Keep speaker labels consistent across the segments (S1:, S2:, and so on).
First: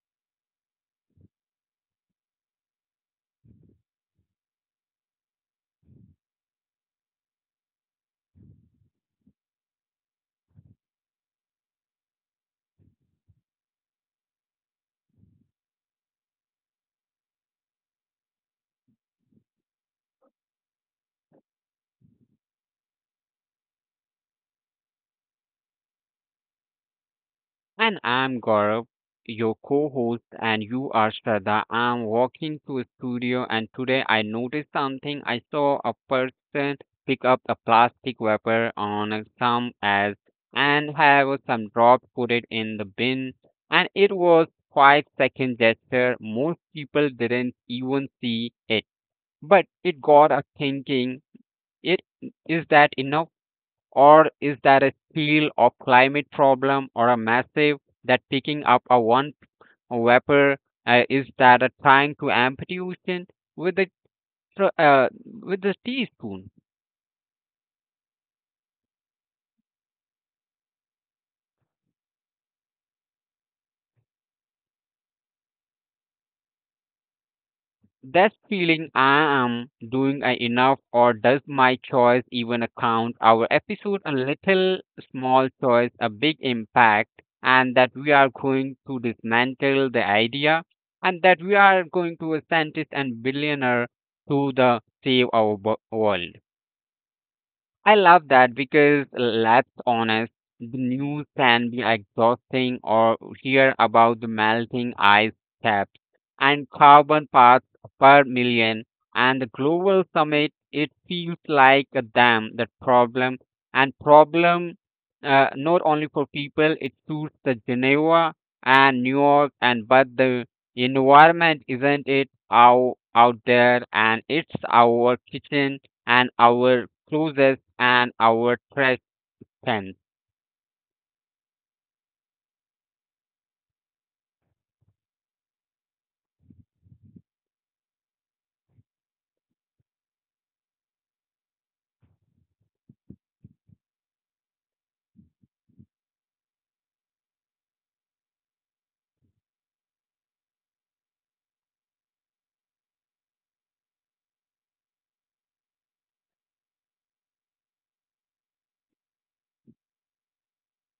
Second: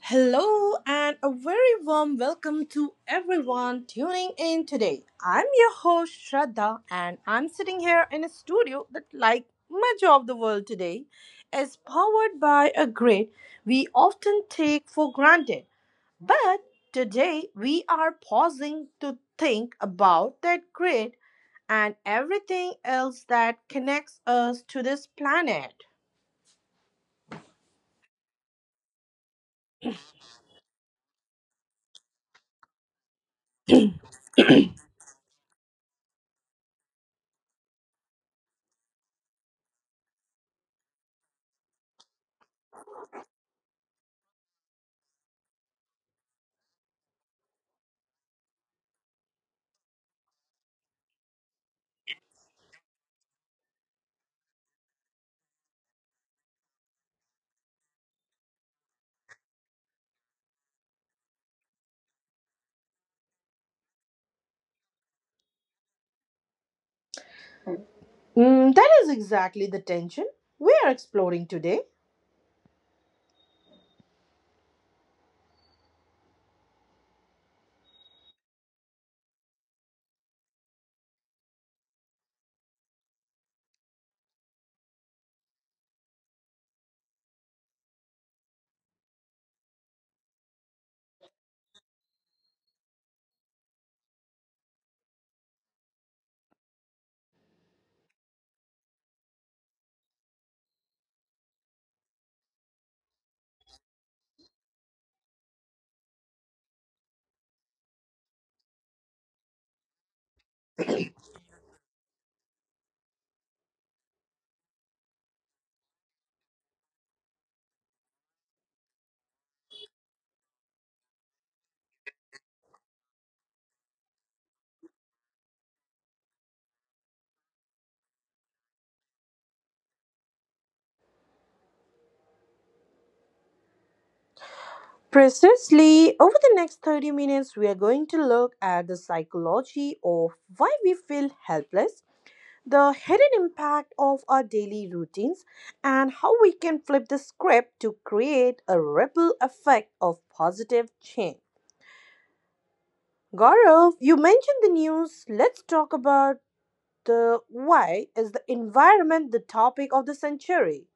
S1: Hello and a very warm welcome to everyone tuning in today. I'm your host Shraddha, and I'm sitting here in a studio that, like much of the world today, is powered by a grid we often take for granted. But today we are pausing to think about that grid and everything else that connects us to this planet.
S2: And I'm Gaurav, your co host, and you are Shraddha. I'm walking to a studio, and today I noticed something. I saw a person pick up a plastic wrapper on a thumb as and have some drops, put it in the bin, and it was 5 second gesture. Most people didn't even see it, but it got us thinking. It is that enough? Or is that a seal of climate problem or a massive that picking up a one vapor? Is that a trying to empty ocean with the tr- uh, with the teaspoon?
S1: Mm, that is exactly the tension we are exploring today.
S2: That feeling I am doing I enough or does my choice even account our episode a little small choice a big impact, and that we are going to dismantle the idea, and that we are going to a scientist and billionaire to the save our world. I love that because let's honest, the news can be exhausting or hear about the melting ice caps and carbon parts per million and the global summit. It feels like a dam that problem and problem, not only for people. It suits the Geneva and New York and but the environment isn't it out there, and it's our kitchen and our closest and our trust.
S1: Precisely, over the next 30 minutes, we are going to look at the psychology of why we feel helpless, the hidden impact of our daily routines, and how we can flip the script to create a ripple effect of positive change. Gaurav, you mentioned the news. Let's talk about the why is the environment the topic of the century.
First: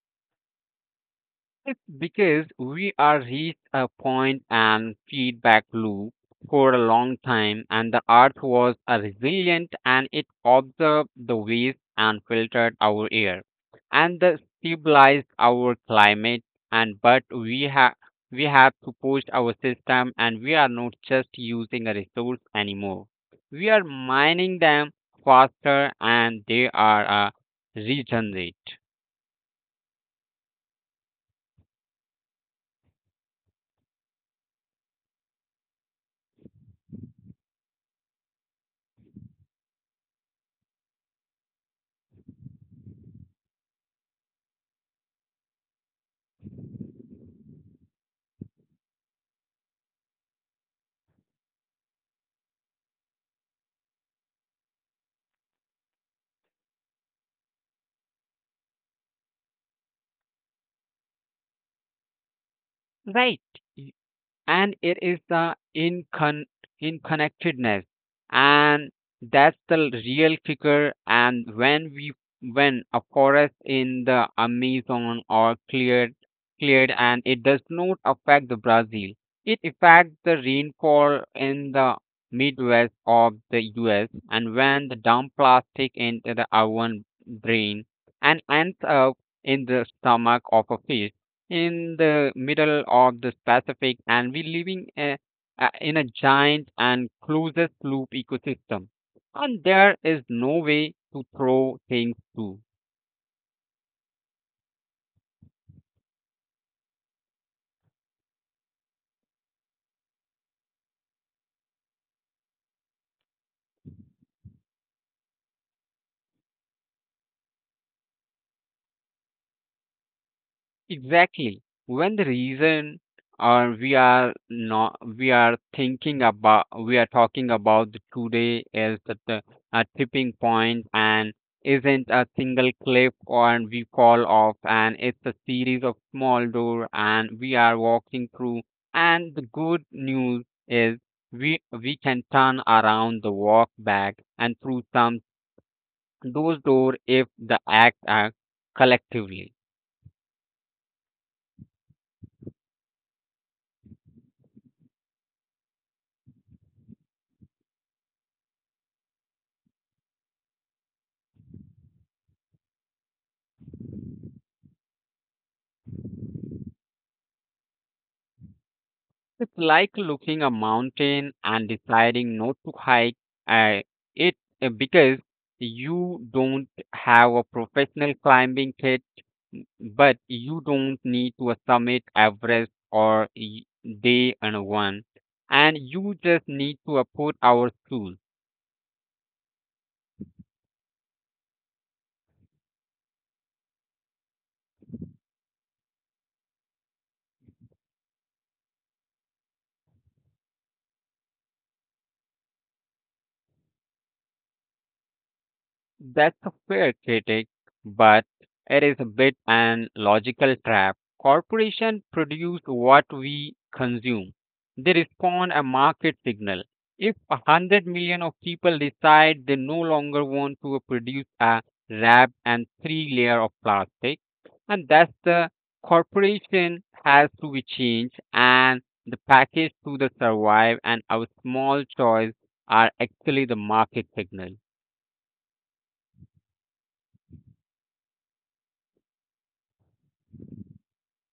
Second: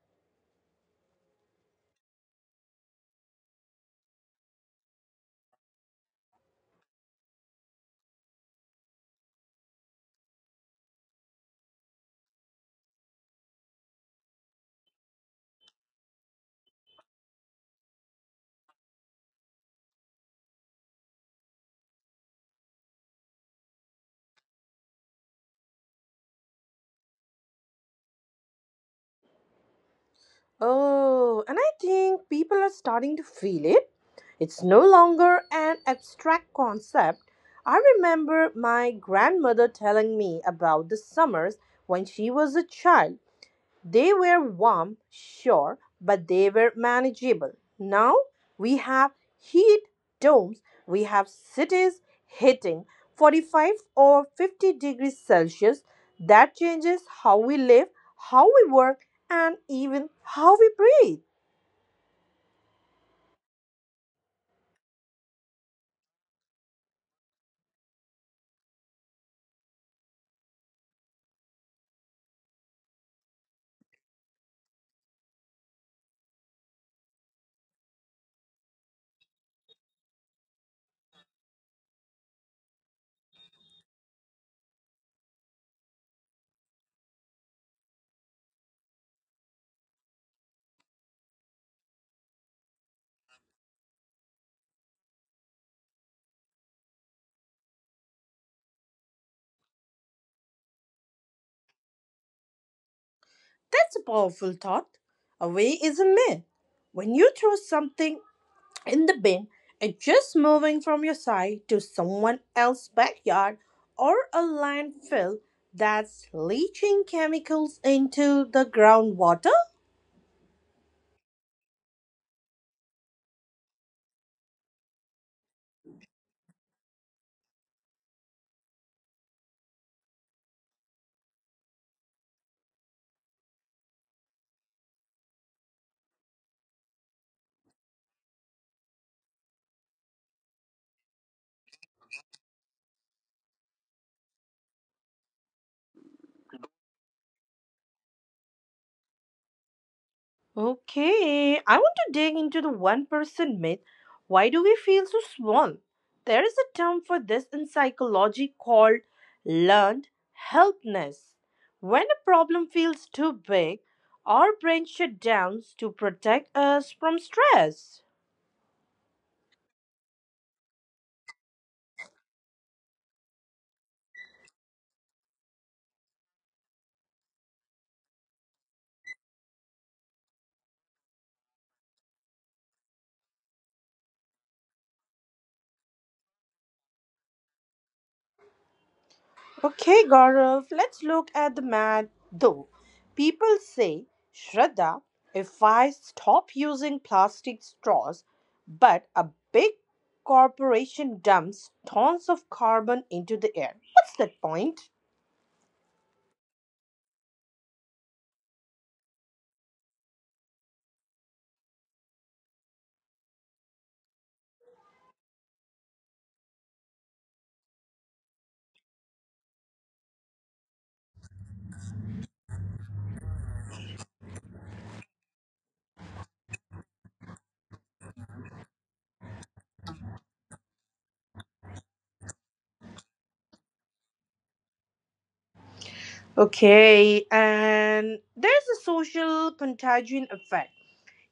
S2: It's because we are reached a point and feedback loop for a long time, and the earth was a resilient and it observed the waste and filtered our air and the stabilized our climate. And but we have to push our system, and we are not just using a resource anymore. We are mining them faster, and they are regenerate.
S1: Oh, and I think people are starting to feel it. It's no longer an abstract concept. I remember my grandmother telling me about the summers when she was a child. They were warm, sure, but they were manageable. Now we have heat domes, we have cities hitting 45 or 50 degrees Celsius. That changes how we live, how we work, and even how we breathe.
S2: Right. And it is the interconnectedness and that's the real kicker, and when a forest in the Amazon are cleared, and it does not affect the Brazil, it affects the rainfall in the Midwest of the US, and when the dump plastic into the oven brain and ends up in the stomach of a fish in the middle of the Pacific, and we living in a giant and closest loop ecosystem. And there is no way to throw things to.
S1: That's a powerful thought. Away is a myth. When you throw something in the bin and just moving from your side to someone else's backyard or a landfill that's leaching chemicals into the groundwater?
S2: Exactly. When the reason or we are not we are talking about the today is at the a tipping point, and isn't a single cliff or we fall off, and it's a series of small door, and we are walking through, and the good news is we can turn around the walk back and through some those door if the act are collectively.
S1: Okay, I want to dig into the one person myth. Why do we feel so small? There is a term for this in psychology called learned helplessness. When a problem feels too big, our brain shuts down to protect us from stress.
S2: It's like looking a mountain and deciding not to hike uh, it because you don't have a professional climbing kit, but you don't need to summit Everest or day and one, and you just need to put our shoes.
S1: Okay, Gaurav, let's look at the math though. People say, Shraddha, if I stop using plastic straws, but a big corporation dumps tons of carbon into the air, what's that point?
S2: That's a fair critic, but it is a bit an logical trap. Corporations produce what we consume. They respond a market signal. If a hundred million of people decide they no longer want to produce a wrap and three layer of plastic, and that's the corporation has to be changed and the package to the survive, and our small choice are actually the market signal.
S1: Okay, and there's a social contagion effect.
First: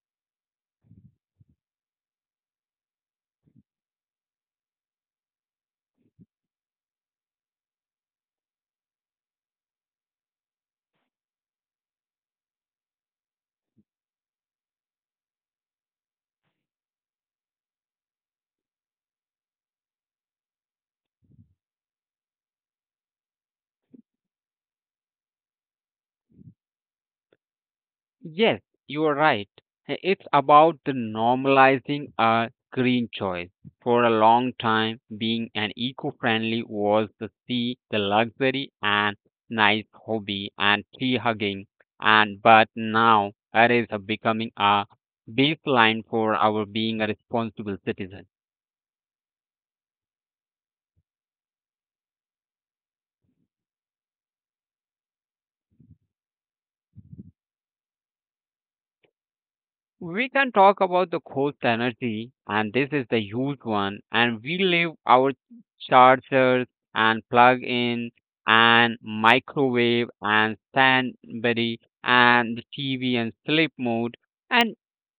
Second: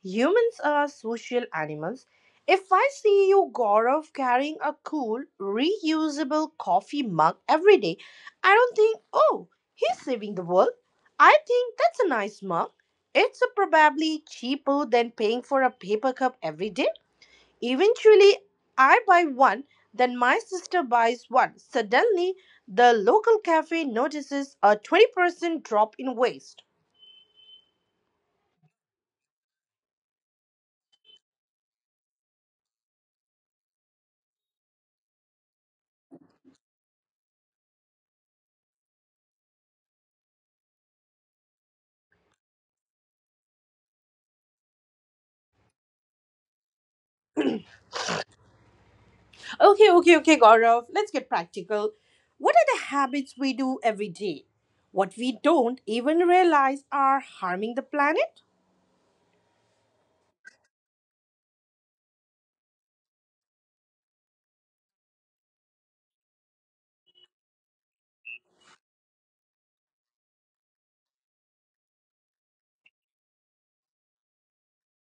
S1: Humans are social animals. If I see you, Gaurav, carrying a cool, reusable coffee mug every day, I don't think, oh, he's saving the world. I think that's a nice mug. It's a probably cheaper than paying for a paper cup every day. Eventually, I buy one, then my sister buys one. Suddenly, the local cafe notices a 20% drop in waste.
S2: Yes, you are right. It's about the normalizing a green choice. For a long time, being an eco-friendly was the sea, the luxury and nice hobby and tree hugging. And but now it is a becoming a baseline for our being a responsible citizen.
S1: Okay, okay, okay, Gaurav. Let's get practical. What are the habits we do every day? What we don't even realize are harming the planet?
S2: We can talk about the ghost energy, and this is the huge one. And we leave our chargers and plug in and microwave and Stanbury and the TV and sleep mode. And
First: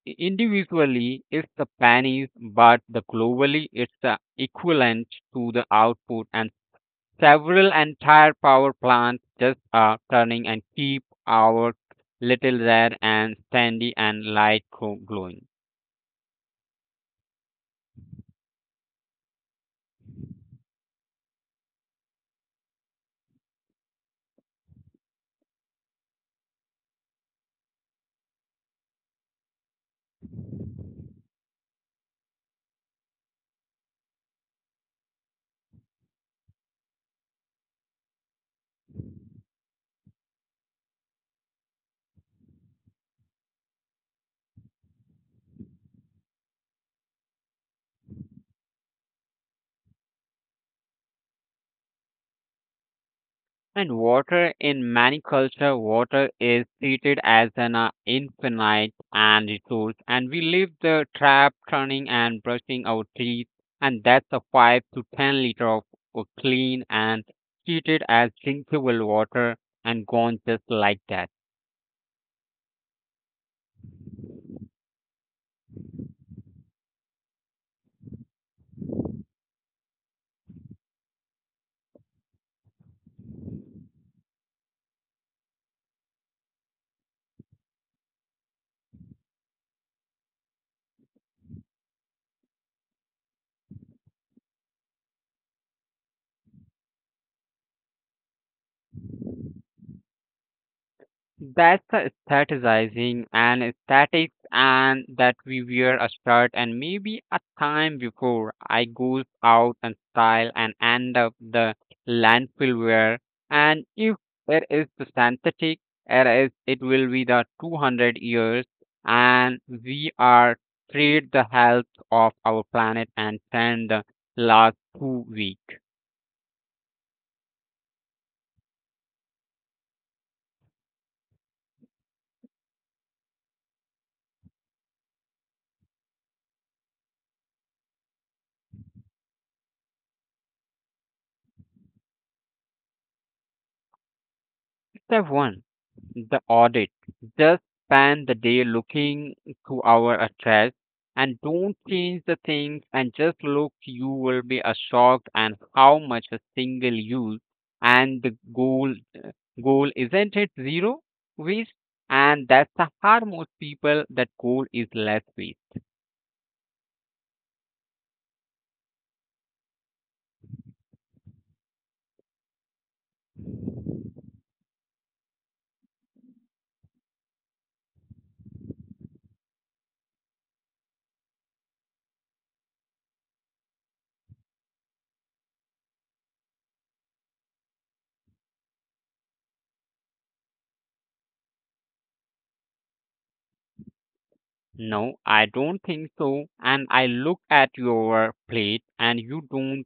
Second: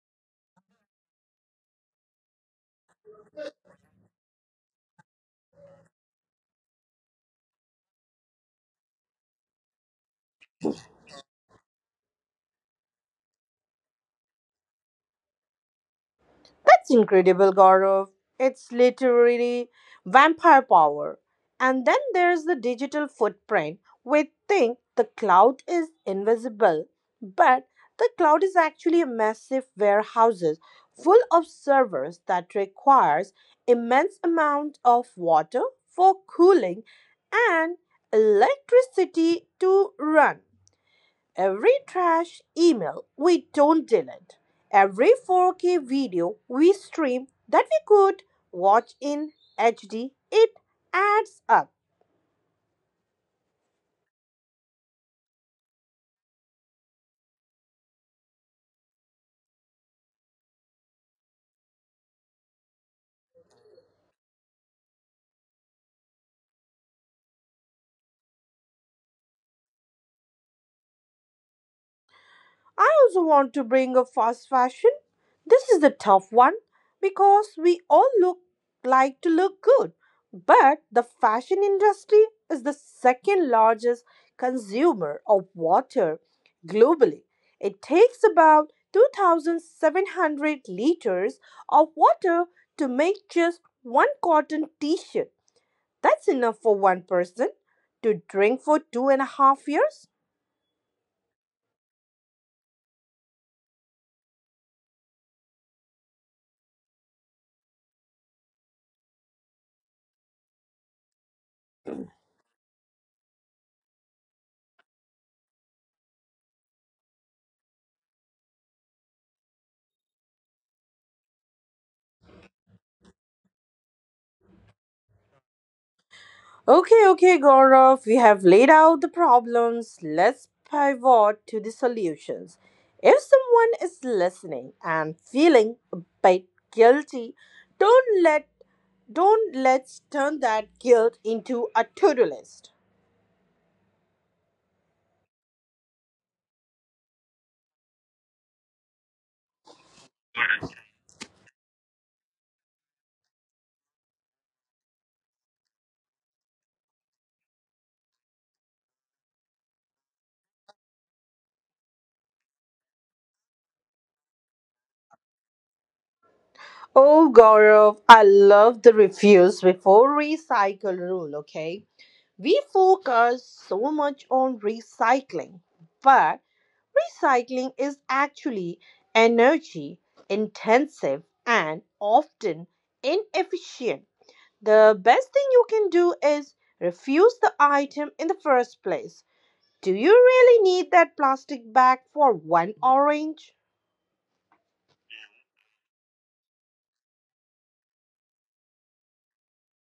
S2: individually, it's the pennies, but the globally, it's the equivalent to the output, and several entire power plants just are turning and keep our little red and sandy and light glowing.
S1: That's incredible, Gaurav. It's literally vampire power. And then there's the digital footprint. We think the cloud is invisible, but the cloud is actually a massive warehouses full of servers that requires immense amount of water for cooling and electricity to run. Every trash email we don't delete, every 4K video we stream that we could watch in HD, it adds up.
S2: And water in many cultures, water is treated as an infinite and resource, and we leave the trap turning and brushing our teeth, and that's a 5 to 10 liter of clean and treated as drinkable water and gone just like that.
S1: I also want to bring up fast fashion. This is the tough one because we all look like to look good. But the fashion industry is the second largest consumer of water globally. It takes about 2,700 liters of water to make just one cotton t shirt. That's enough for one person to drink for 2.5 years.
S2: That's the strategizing and statics, and that we wear a shirt and maybe a time before I goes out and style and end up the landfill wear. And if it is the synthetic, it will be the 200 years, and we are trade the health of our planet and send the last 2 week.
S1: Okay, okay, Gaurav, we have laid out the problems. Let's pivot to the solutions. If someone is listening and feeling a bit guilty, don't let don't let's turn that guilt into a to-do list.
S2: Step one the audit. Just spend the day looking to our address, and don't change the things, and just look, you will be a shocked and how much a single use. And the goal isn't it zero waste, and that's the hard most people that goal is less waste.
S1: Oh, Gaurav, I love the refuse before recycle rule, okay? We focus so much on recycling, but recycling is actually energy intensive and often inefficient. The best thing you can do is refuse the item in the first place. Do you really need that plastic bag for one orange?
S2: No, I don't think so. And I look at your plate, and you don't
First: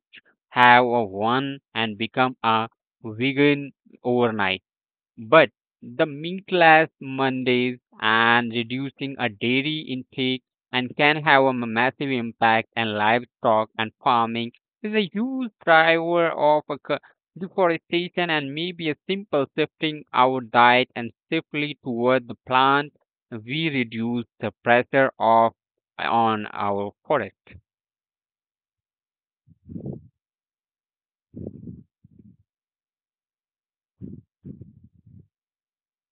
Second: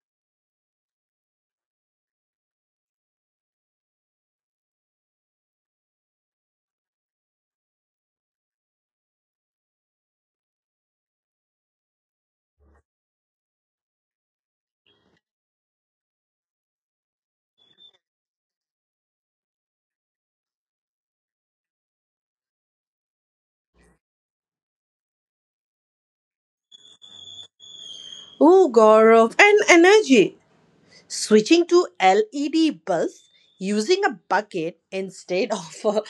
S2: have a one and become a vegan overnight. But the meatless Mondays and reducing a dairy intake and can have a massive impact, and livestock and farming is a huge driver of a deforestation, and maybe a simple shifting our diet and safely toward the plant, we reduce the pressure of on our forest.
S1: Oh, Gaurav, and energy. Switching to LED bulbs, using a bucket instead of a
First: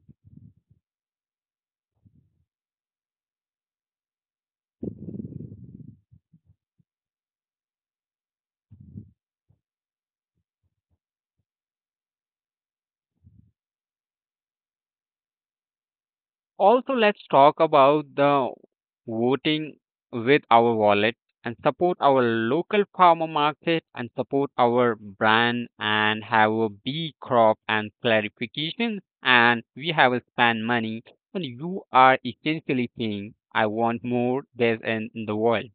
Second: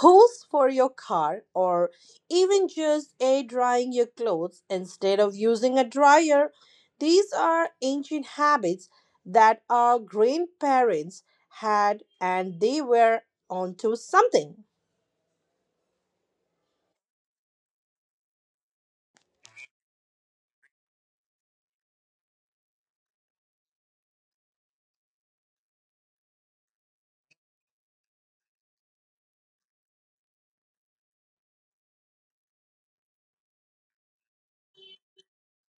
S1: hose for your car, or even just air drying your clothes instead of using a dryer. These are ancient habits that our grandparents had, and they were onto something.
S2: Also, let's talk about the voting with our wallet, and support our local farmer market, and support our brand and have a big crop and clarification, and we have spend money, and you are essentially saying I want more this in the world.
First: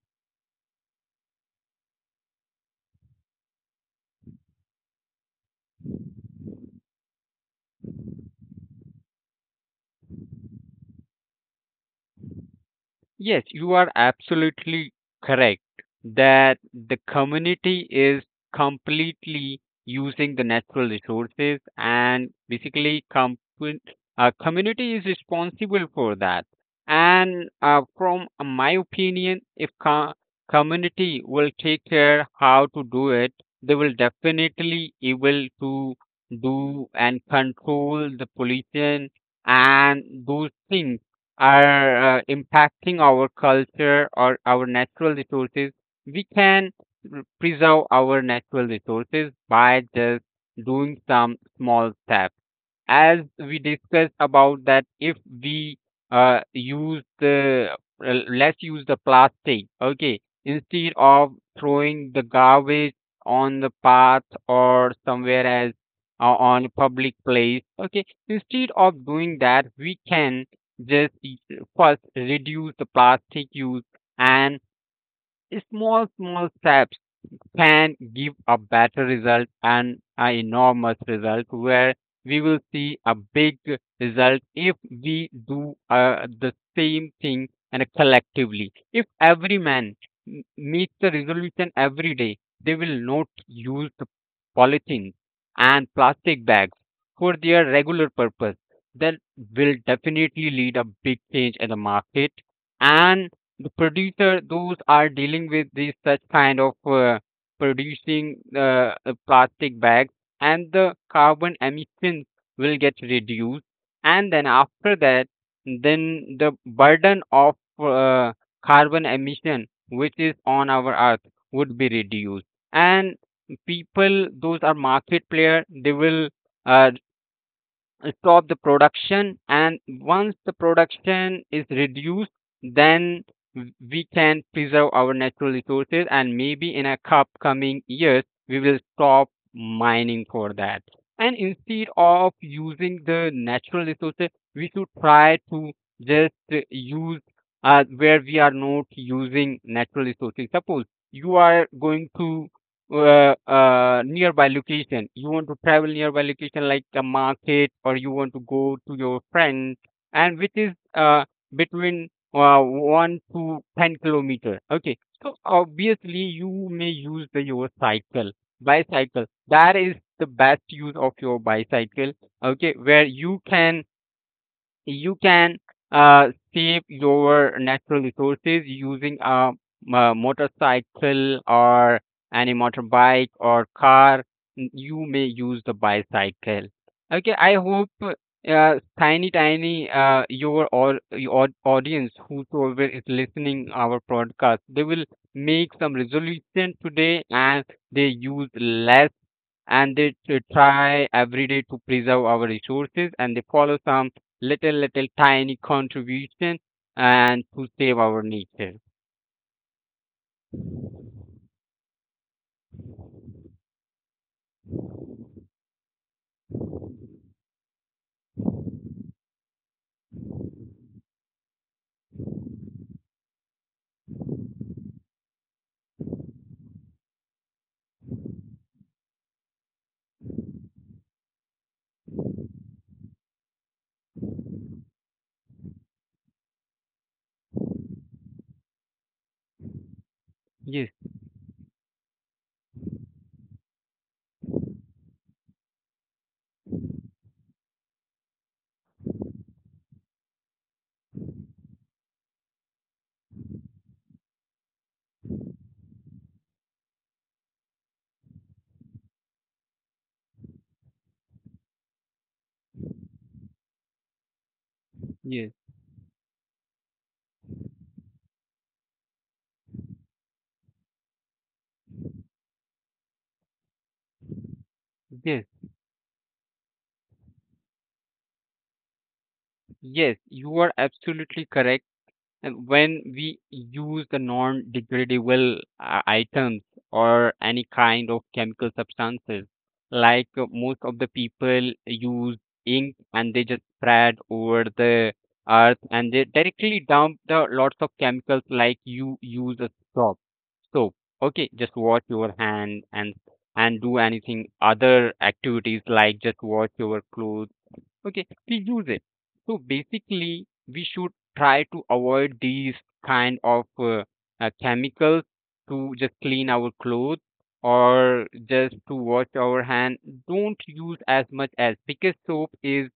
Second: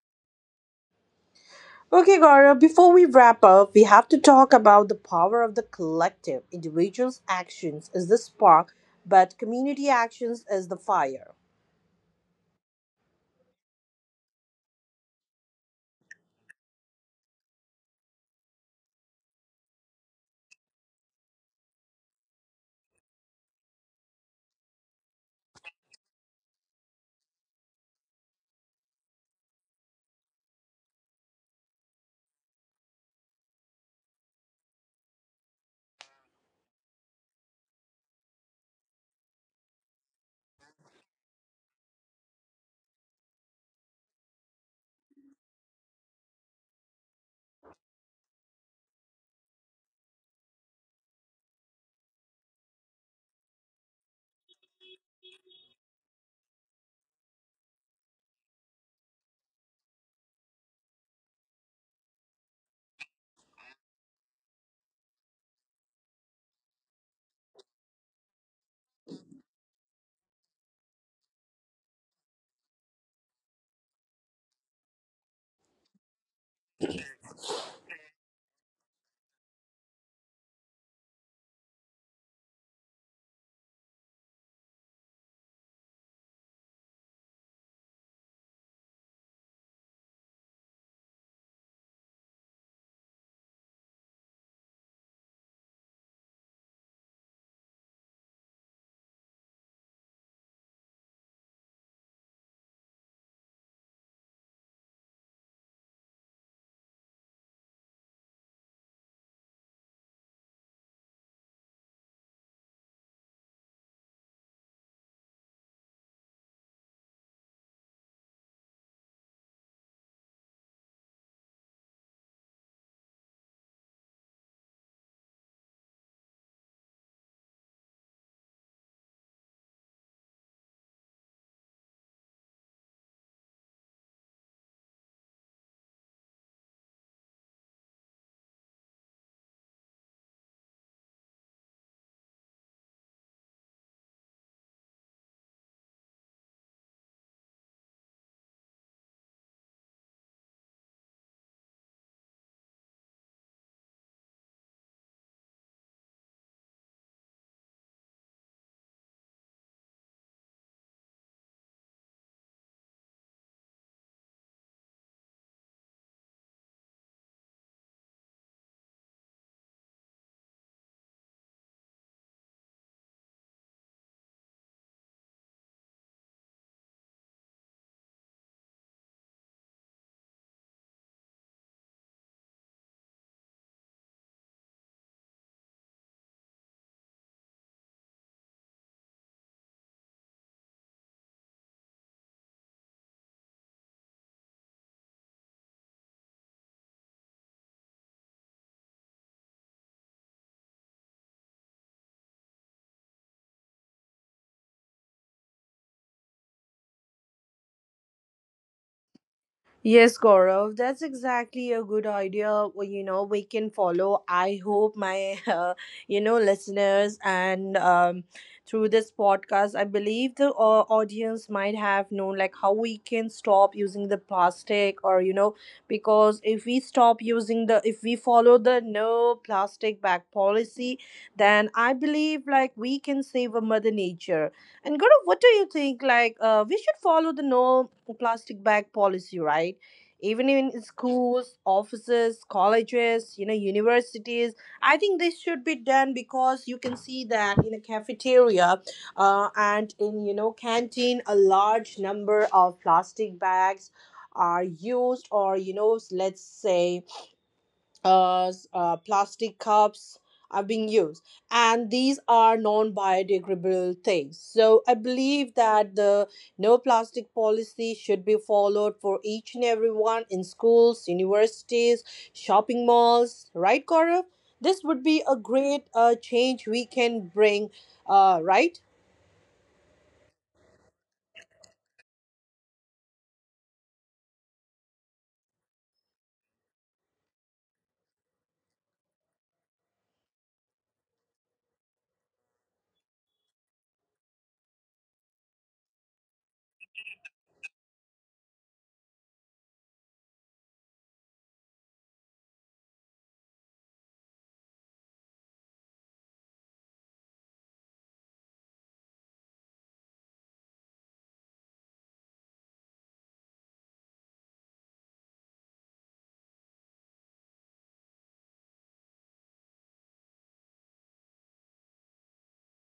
S1: Okay, Gaurav, before we wrap up, we have to talk about the power of the collective. Individuals' actions is the spark, but community actions is the fire.
S2: Yes, you are absolutely correct that the community is completely using the natural resources, and basically community is responsible for that. And from my opinion, if community will take care how to do it, they will definitely able to do and control the pollution, and those things are impacting our culture or our natural resources, we can preserve our natural resources by just doing some small steps, as we discussed about that if we use the let's use the plastic, okay, instead of throwing the garbage on the path or somewhere else on public place, okay, instead of doing that we can just first reduce the plastic use, and small small steps can give a better result and an enormous result, where we will see a big result if we do the same thing and collectively. If every man meets the resolution every day, they will not use the polythene and plastic bags for their regular purpose. That will definitely lead a big change in the market, and the producer those are dealing with these such kind of producing a plastic bags and the carbon emissions will get reduced, and then after that then the burden of uh, carbon emission which is on our earth would be reduced, and people those are market player they will uh, stop the production, and once the production is reduced, then we can preserve our natural resources, and maybe in a upcoming years we will stop mining for that, and instead of using the natural resources we should try to just use where we are not using natural resources. Suppose you are going to nearby location. You want to travel nearby location like a market, or you want to go to your friend, and which is between 1 to 10 kilometer. Okay, so obviously you may use the your cycle, bicycle. That is the best use of your bicycle. Okay, where you can uh, save your natural resources using a motorcycle or any motorbike or car. You may use the bicycle. Okay, I hope tiny tiny your or your audience whosoever is listening our podcast they will make some resolution today, and they use less, and they try every day to preserve our resources, and they follow some little little tiny contribution and to save our nature.
S1: Yes, Gaurav, that's exactly a good idea. We can follow. I hope my, you know, listeners and through this podcast, I believe the audience might have known like how we can stop using the plastic, or you know, because if we stop using the, if we follow the no plastic bag policy, then I believe like we can save a mother nature. And Gaurav, what do you think? Like, we should follow the no plastic bag policy, right? Even in
S2: Yes,
S1: schools, offices, colleges, you know, universities. I think this should be done because you can see that in a cafeteria and in, you know, canteen, a large number of plastic bags are used, or you know let's say plastic cups are being used, and these are non-biodegradable things, so I
S2: yes
S1: believe that the no plastic policy should be followed for each and everyone in schools, universities, shopping malls, right, Gaurav? This would be a
S2: yes
S1: great change we can bring, right.
S2: yes you are absolutely correct. And when we use the non-degradable items or any kind of chemical substances, like most of the people use ink and they just spread over the earth, and they directly dump the lots of chemicals, like you use a soap. So okay, just wash your hand and do anything other activities like just wash your clothes, okay, we use it. So basically we should try to avoid these kind of chemicals to just clean our clothes or just to wash our hand. Don't use as much as, because soap is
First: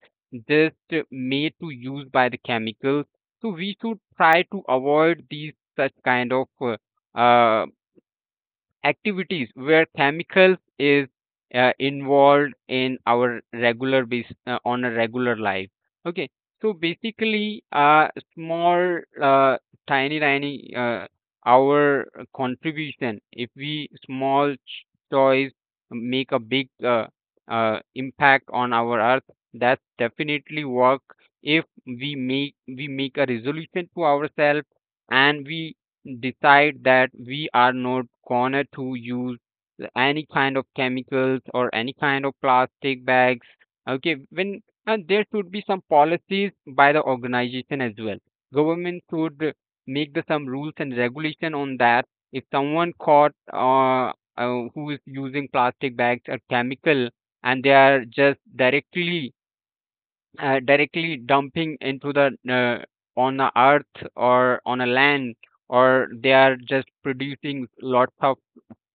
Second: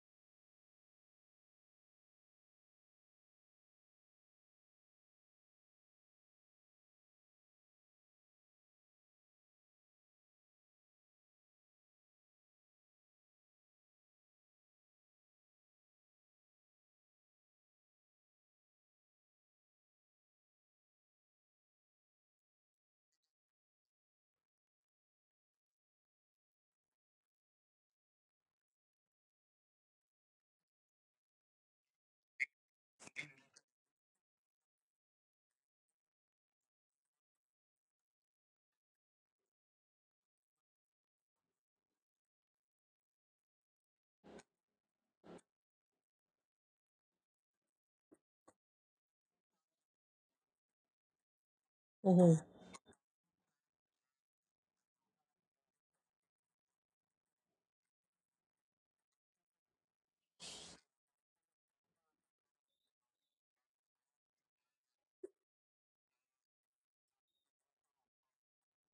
S2: just made to use by the chemicals. So we should try to avoid these such kind of uh, activities where chemicals is involved in our regular base, on a regular life, okay. So basically small, tiny tiny, our contribution, if we small choice, make a big impact on our earth, that's definitely work. If we make, we make a resolution to ourselves and we decide that we are not gonna to use any kind of chemicals or any kind of plastic bags, okay. When and there should be some policies by the organization as well. Government should make the some rules and regulation on that. If someone caught who is using plastic bags or chemical, and they are just directly directly dumping into the on the earth or on a land, or they are just producing lots of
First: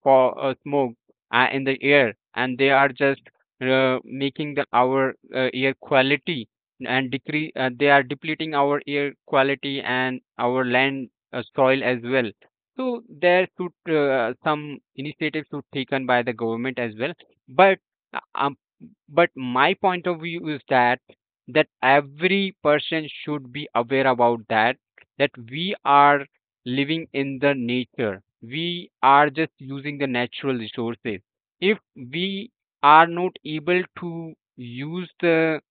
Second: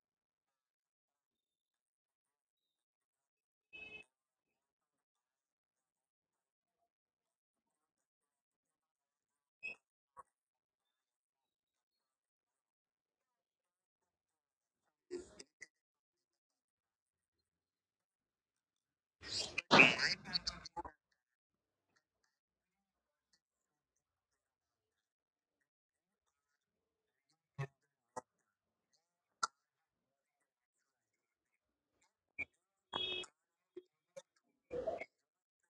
S2: for smoke in the air, and they are just making the our air quality and decrease. They are depleting our air quality and our land, soil as well. So there should some initiatives should taken by the government as well. But uh, um, but my point of view is that every person should be aware about that we are living in the nature. We are just using the natural resources. If we are not able to use the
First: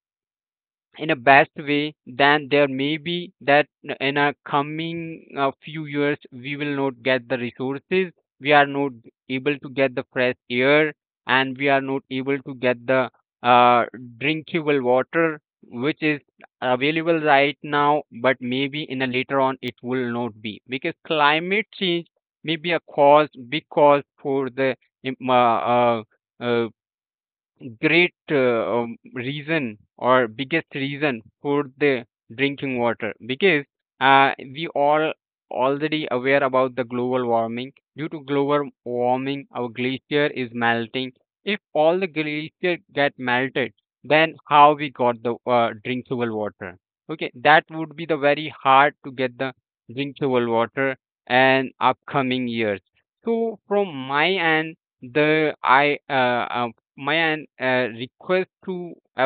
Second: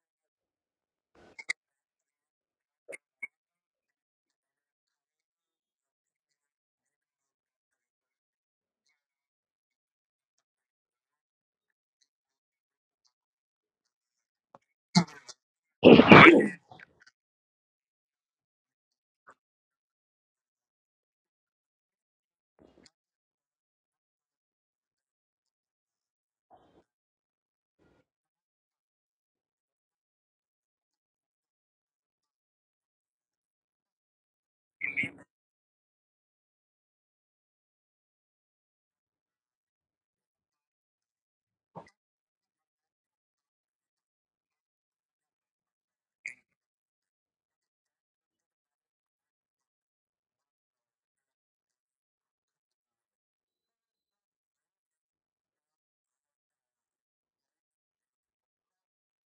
S2: in a best way, then there may be that in a coming few years we will not get the resources. We are not able to get the fresh air and we are not able to get the uh, drinkable water, which is available right now, but maybe in a later on it will not be, because climate change may be a cause, big cause for the um, uh, uh, uh, great reason or biggest reason for the drinking water. Because we all already aware about the global warming. Due to global warming, our glacier is melting. If all the glacier get melted, then how we got the drinkable water? Okay, that would be the very hard to get the drinkable water and upcoming years. So from my end, the I uh, my uh, request to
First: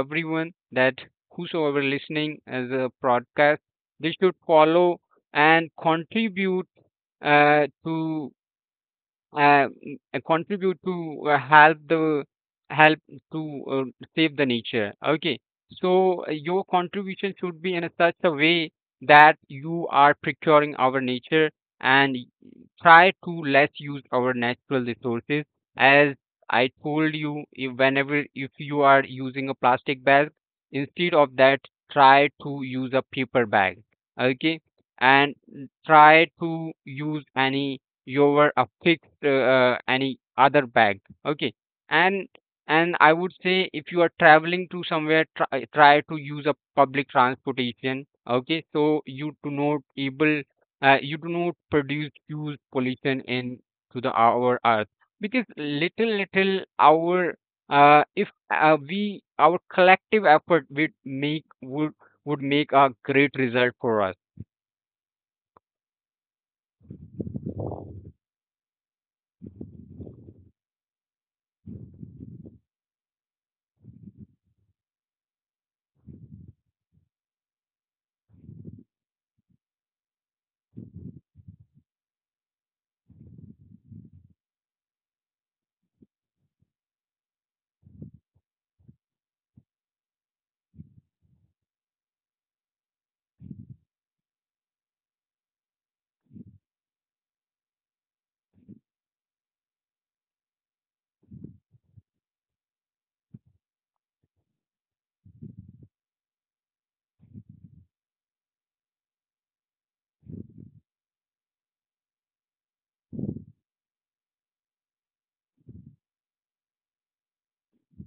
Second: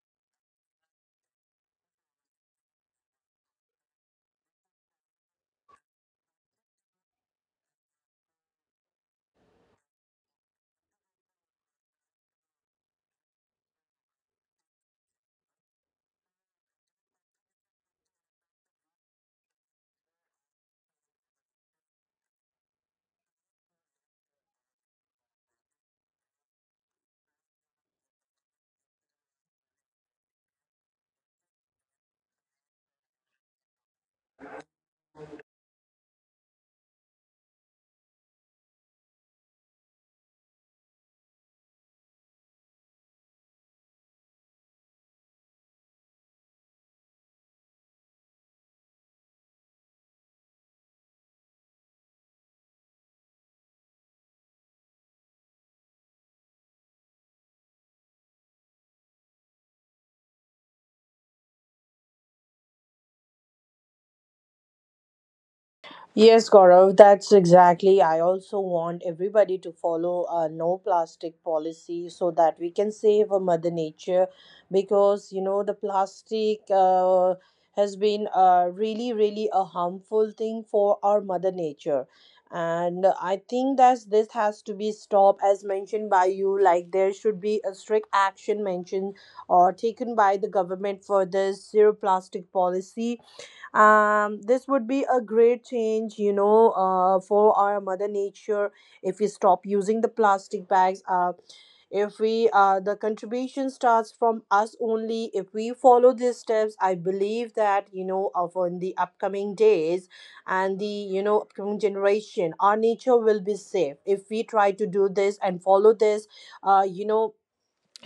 S2: everyone that whosoever listening as a broadcast, they should follow and contribute to uh, contribute to help the, help to save the nature, okay. So your contribution should be in a such a way that you are procuring our nature and try to less use our natural resources. As I told you, if whenever if you are using a plastic bag, instead of that try to use a paper bag, okay. And try to use any your fixed, any other bag, okay. And I would say if you are traveling to somewhere, try to use a public transportation, okay, so you do not able, you do not produce huge pollution in to the our earth. Because little little our, if we our collective effort would make, would make a great result for us.
S1: Yes, Gaurav, that's exactly. I also want everybody to follow a no plastic policy so that we can save Mother Nature because, you know, the plastic has been really, really a harmful thing for our Mother Nature. And I think that this has to be stopped, as mentioned by you. Like, there should be a strict action mentioned or taken by the government for this zero plastic policy. This would be a great change, you know, for our Mother Nature. If we stop using the plastic bags, if we the contribution starts from us only, if we follow these steps, I believe that, you know, of in the upcoming days and the, you know, upcoming generation, our nature will be safe if we try to do this and follow this, you know,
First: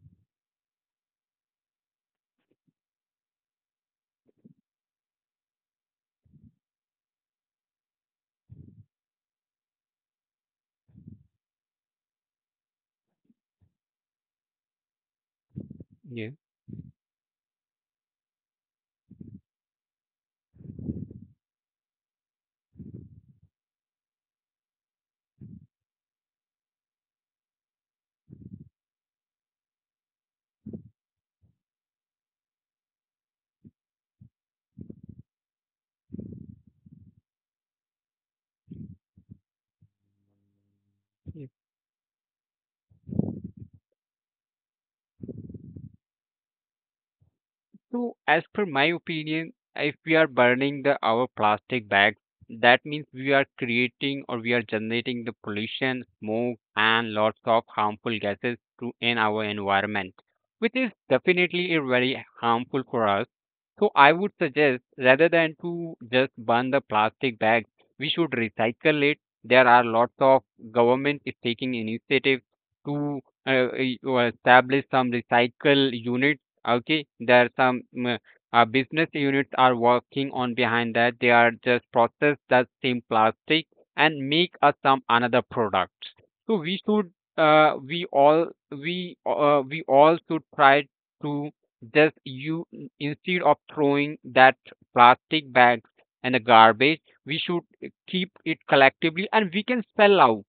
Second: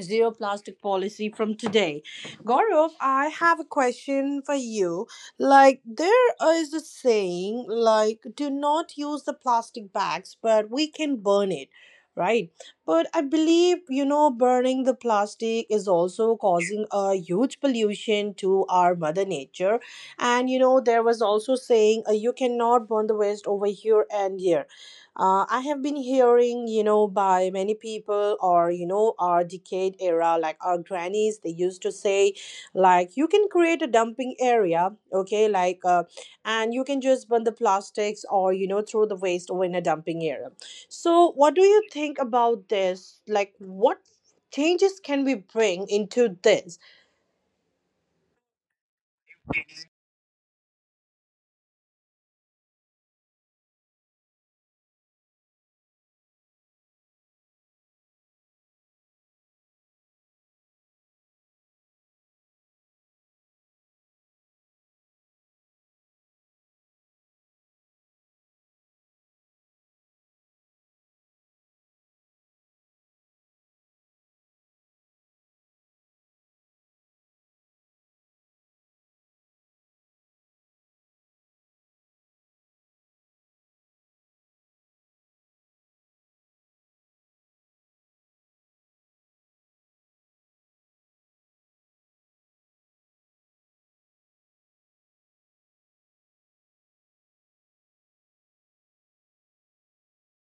S1: zero plastic policy from today. Gaurav, I have a question for you. Like, there is a saying, like, do not use the plastic bags, but we can burn it, right? But I believe, you know, burning the plastic is
S2: Yeah.
S1: also causing a huge pollution to our mother nature. And, you know, there was also saying, you cannot burn the waste over here and here. I have been hearing, you know, by many people or, you know, our decade era, like our grannies, they used to say, like, you can create a dumping area, okay, like, and you can just burn the plastics or, you know, throw the waste over in a dumping area. So,
S2: Yeah.
S1: what do you think about this? Like, what changes can we bring into this?
S2: So as per my opinion, if we are burning the our plastic bags, that means we are creating or we are generating the pollution, smoke, and lots of harmful gases to in our environment, which is definitely a very harmful for us. So I would suggest, rather than to just burn the plastic bags, we should recycle it. There are lots of government is taking initiatives to uh, establish some recycle units, okay. There are some business units are working on behind that. They are just process that same plastic and make us some another products. So we should, we all should try to just you, instead of throwing that plastic bags and the garbage, we should keep it collectively and we can sell out.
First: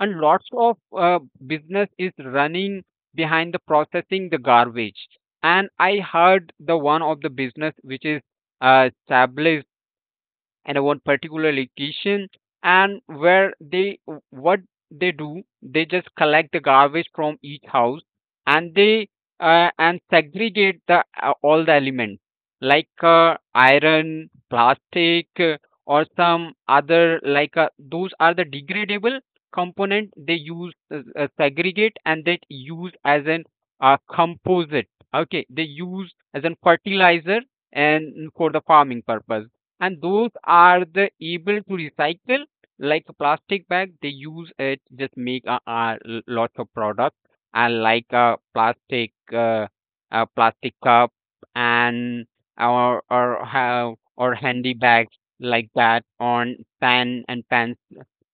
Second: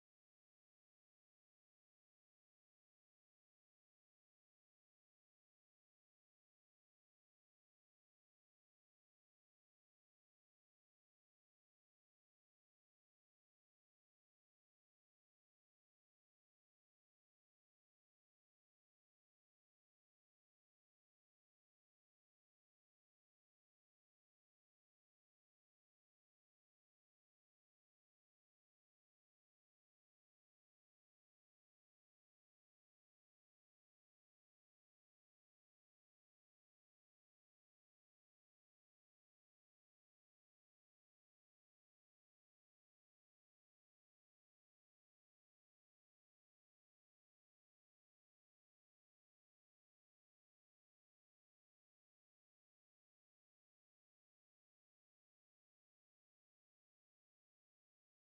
S2: And lots of business is running behind the processing the garbage. And I heard the one of the business which is established and one particular location, and where they, what they do, they just collect the garbage from each house. And they and segregate the all the elements, like iron, plastic, or some other. Like those are the degradable component, they use segregate and they use as an composite, okay. They use as a fertilizer and for the farming purpose. And those are the able to recycle, like a plastic bag, they use it just make a lots of products. And like a plastic, uh, a plastic cup, and or have, or handy bags like that on, pan and pan,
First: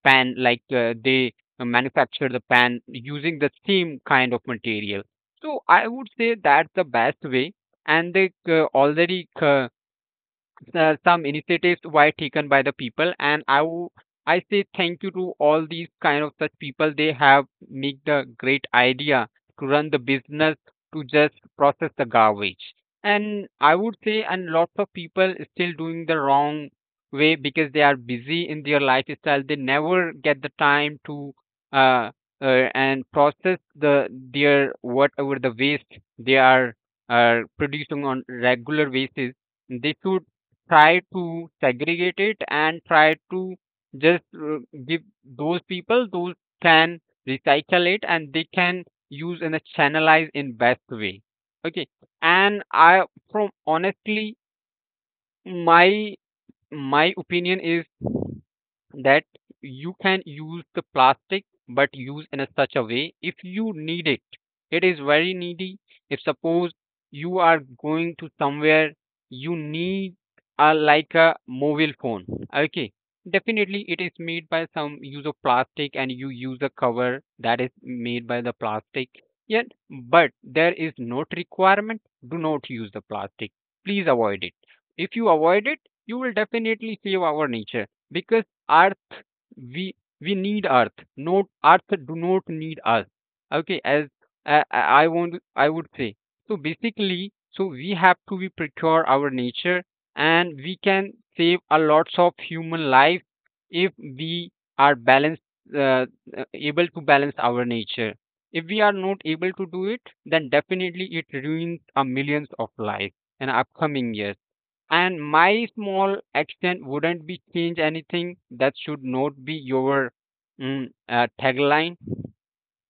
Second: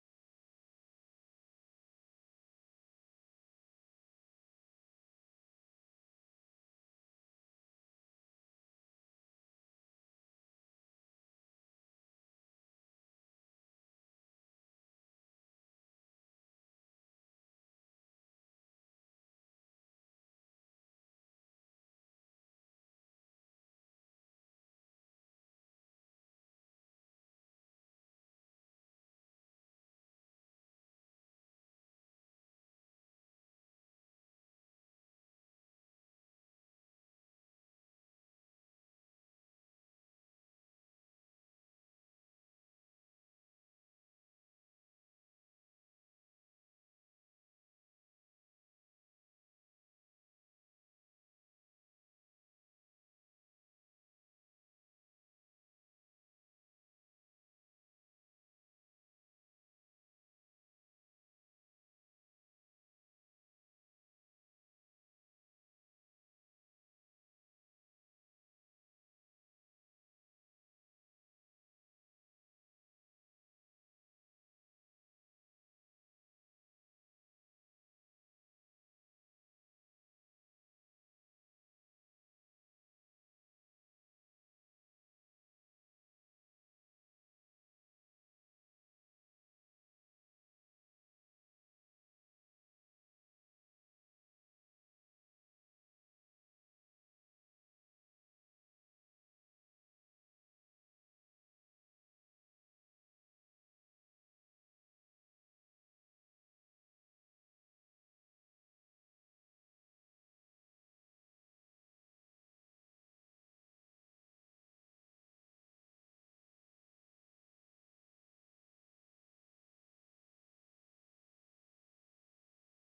S2: like they manufacture the pan using the same kind of material. So I would say that's the best way. And they already uh, some initiatives were taken by the people. And I say thank you to all these kind of such people. They have make the great idea to run the business to just process the garbage. And I would say, and lots of people is still doing the wrong way, because they are busy in their lifestyle. They never get the time to uh, and process the their whatever the waste they are producing on regular basis. They should try to segregate it and try to just give those people. Those can recycle it and they can use in a channelized, in best way, okay. And I from honestly, my my opinion is that you can use the plastic, but use in a such a way if you need it. It is very needy. If suppose you are going to somewhere, you need a, like a mobile phone, okay. Definitely it is made by some use of plastic, and you use a cover that is made by the plastic, yet. But there is not requirement, do not use the plastic, please avoid it. If you avoid it, you will definitely save our nature. Because earth, we we need earth, not earth do not need us, okay. As I would say. So basically, so we have to be procure our nature, and we can save a lots of human life if we are balanced, uh, able to balance our nature. If we are not able to do it, then definitely it ruins a millions of lives in upcoming years. And my small action wouldn't be change anything, that should not be your tagline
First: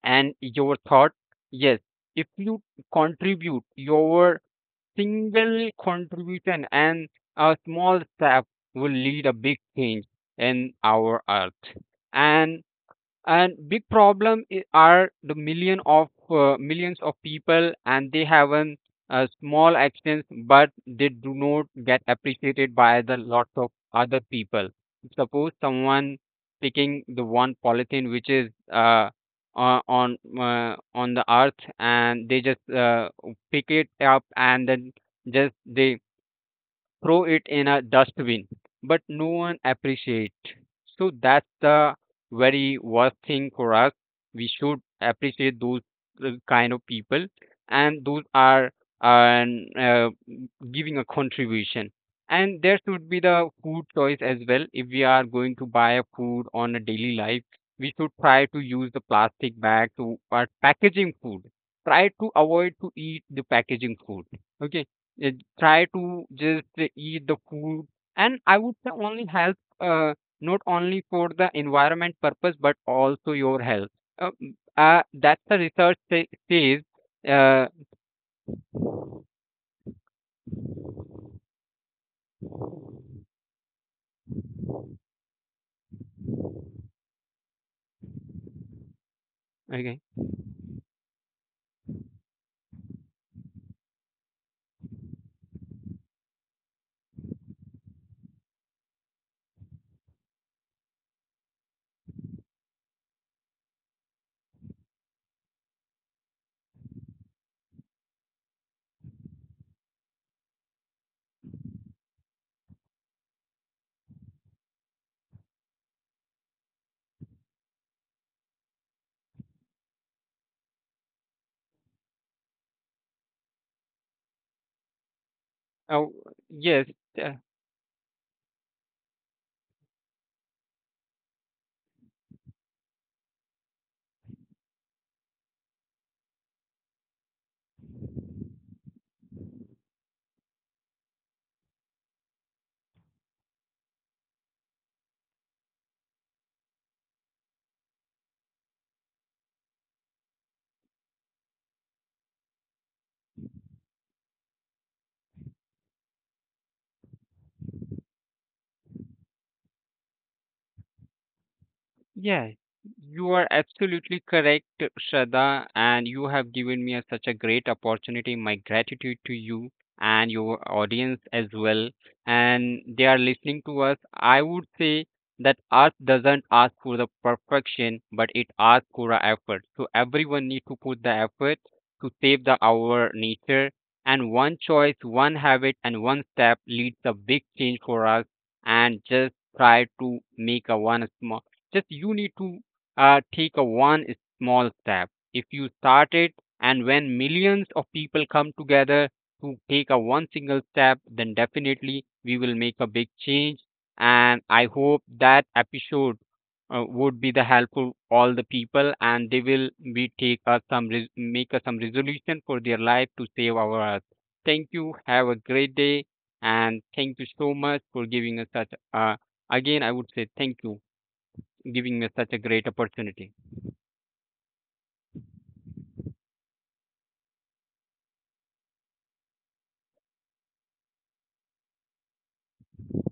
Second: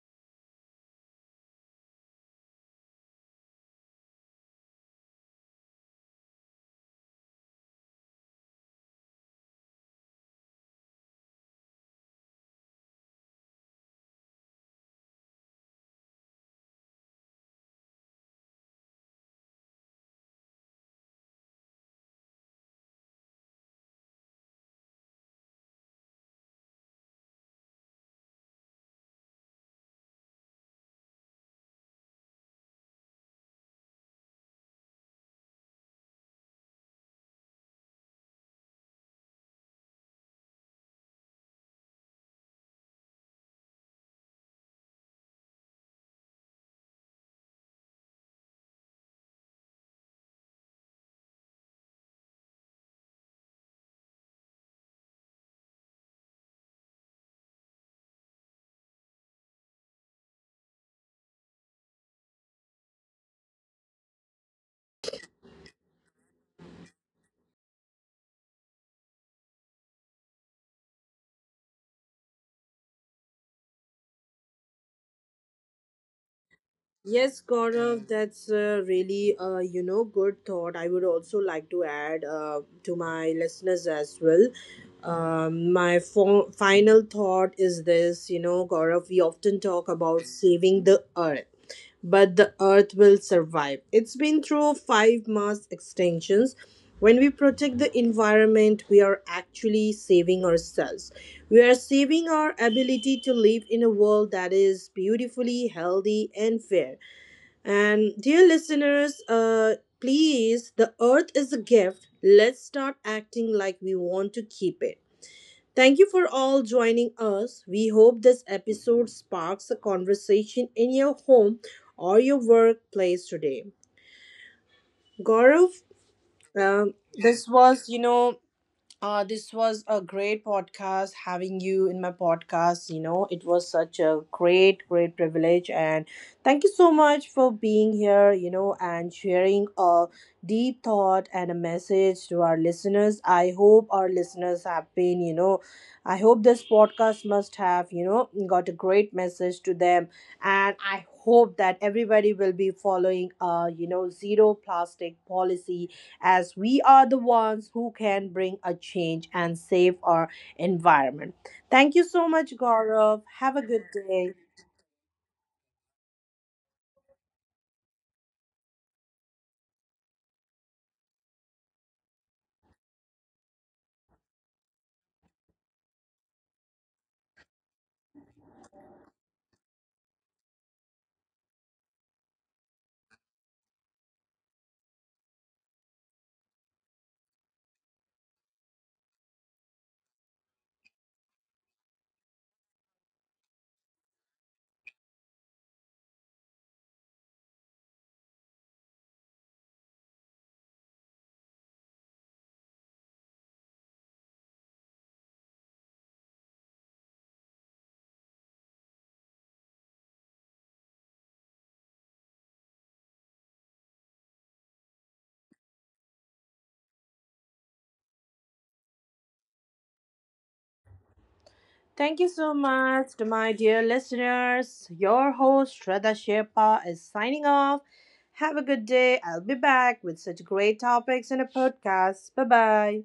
S2: and your thought. Yes, if you contribute your single contribution and a small step will lead a big change in our earth. And big problem, are the million of millions of people, and they have an small actions, but they do not get appreciated by the lots of other people. Suppose someone picking the one polythene which is on the earth, and they just pick it up and then just they throw it in a dustbin, but no one appreciates. So that's the very worst thing for us. We should appreciate those kind of people, and those are and giving a contribution. And there should be the food choice as well. If we are going to buy a food on a daily life, we should try to use the plastic bag to or packaging food. Try to avoid to eat the packaging food. Okay, uh, try to just eat the food. And I would say only help, not only for the environment purpose, but also your health. That's the research say, says.
S1: Yes,
S2: uh,
S1: Gaurav, that's really you know good thought. I would also like to add to my listeners as well. My final thought is this: you know, Gaurav, we often talk
S2: okay.
S1: about saving the earth, but the earth will survive. It's been through 5 mass extinctions. When we protect the environment, we are actually saving ourselves. We are saving our ability to live in a world that is beautifully healthy and fair. And dear listeners, please, the earth is a gift. Let's start acting like we want to keep it. Thank you for all joining us. We hope this episode sparks a conversation in your home or your workplace today. Gaurav,
S2: Oh, yes. uh,
S1: this was, you know, this was a great podcast having you in my podcast. You know, it was such a great, great privilege. And thank you so much for being here, you know, and sharing a deep thought and a message to our listeners. I hope our listeners have been, you know, I hope this podcast must have, you know, got a great message to them. And I hope that everybody will be following, you know, zero plastic policy as we are the ones who can bring a change and save our environment. Thank you so
S2: Yeah,
S1: much, Gaurav.
S2: you are
S1: Have a good
S2: absolutely
S1: day.
S2: correct, Shraddha, and you have given me a, such a great opportunity. My gratitude to you and your audience as well. And they are listening to us. I would say that art doesn't ask for the perfection, but it asks for a effort. So everyone needs to put the effort to save the our nature. And one choice, one habit, and one step leads a big change for us. And just try to make a one small, just you need to take a one small step. If you start it, and when millions of people come together to take a one single step, then definitely we will make a big change. And I hope that episode would be the helpful all the people, and they will be take us some make us some resolution for their life to save our earth. Thank you. Have a great day, and thank you so much for giving us such. Again, I would say thank you giving me
S1: Thank
S2: such
S1: you
S2: a
S1: so
S2: great
S1: much to
S2: opportunity.
S1: my dear listeners. Your host, Shraddha Sherpa, is signing off. Have a good day. I'll be back with such great topics in a podcast. Bye bye.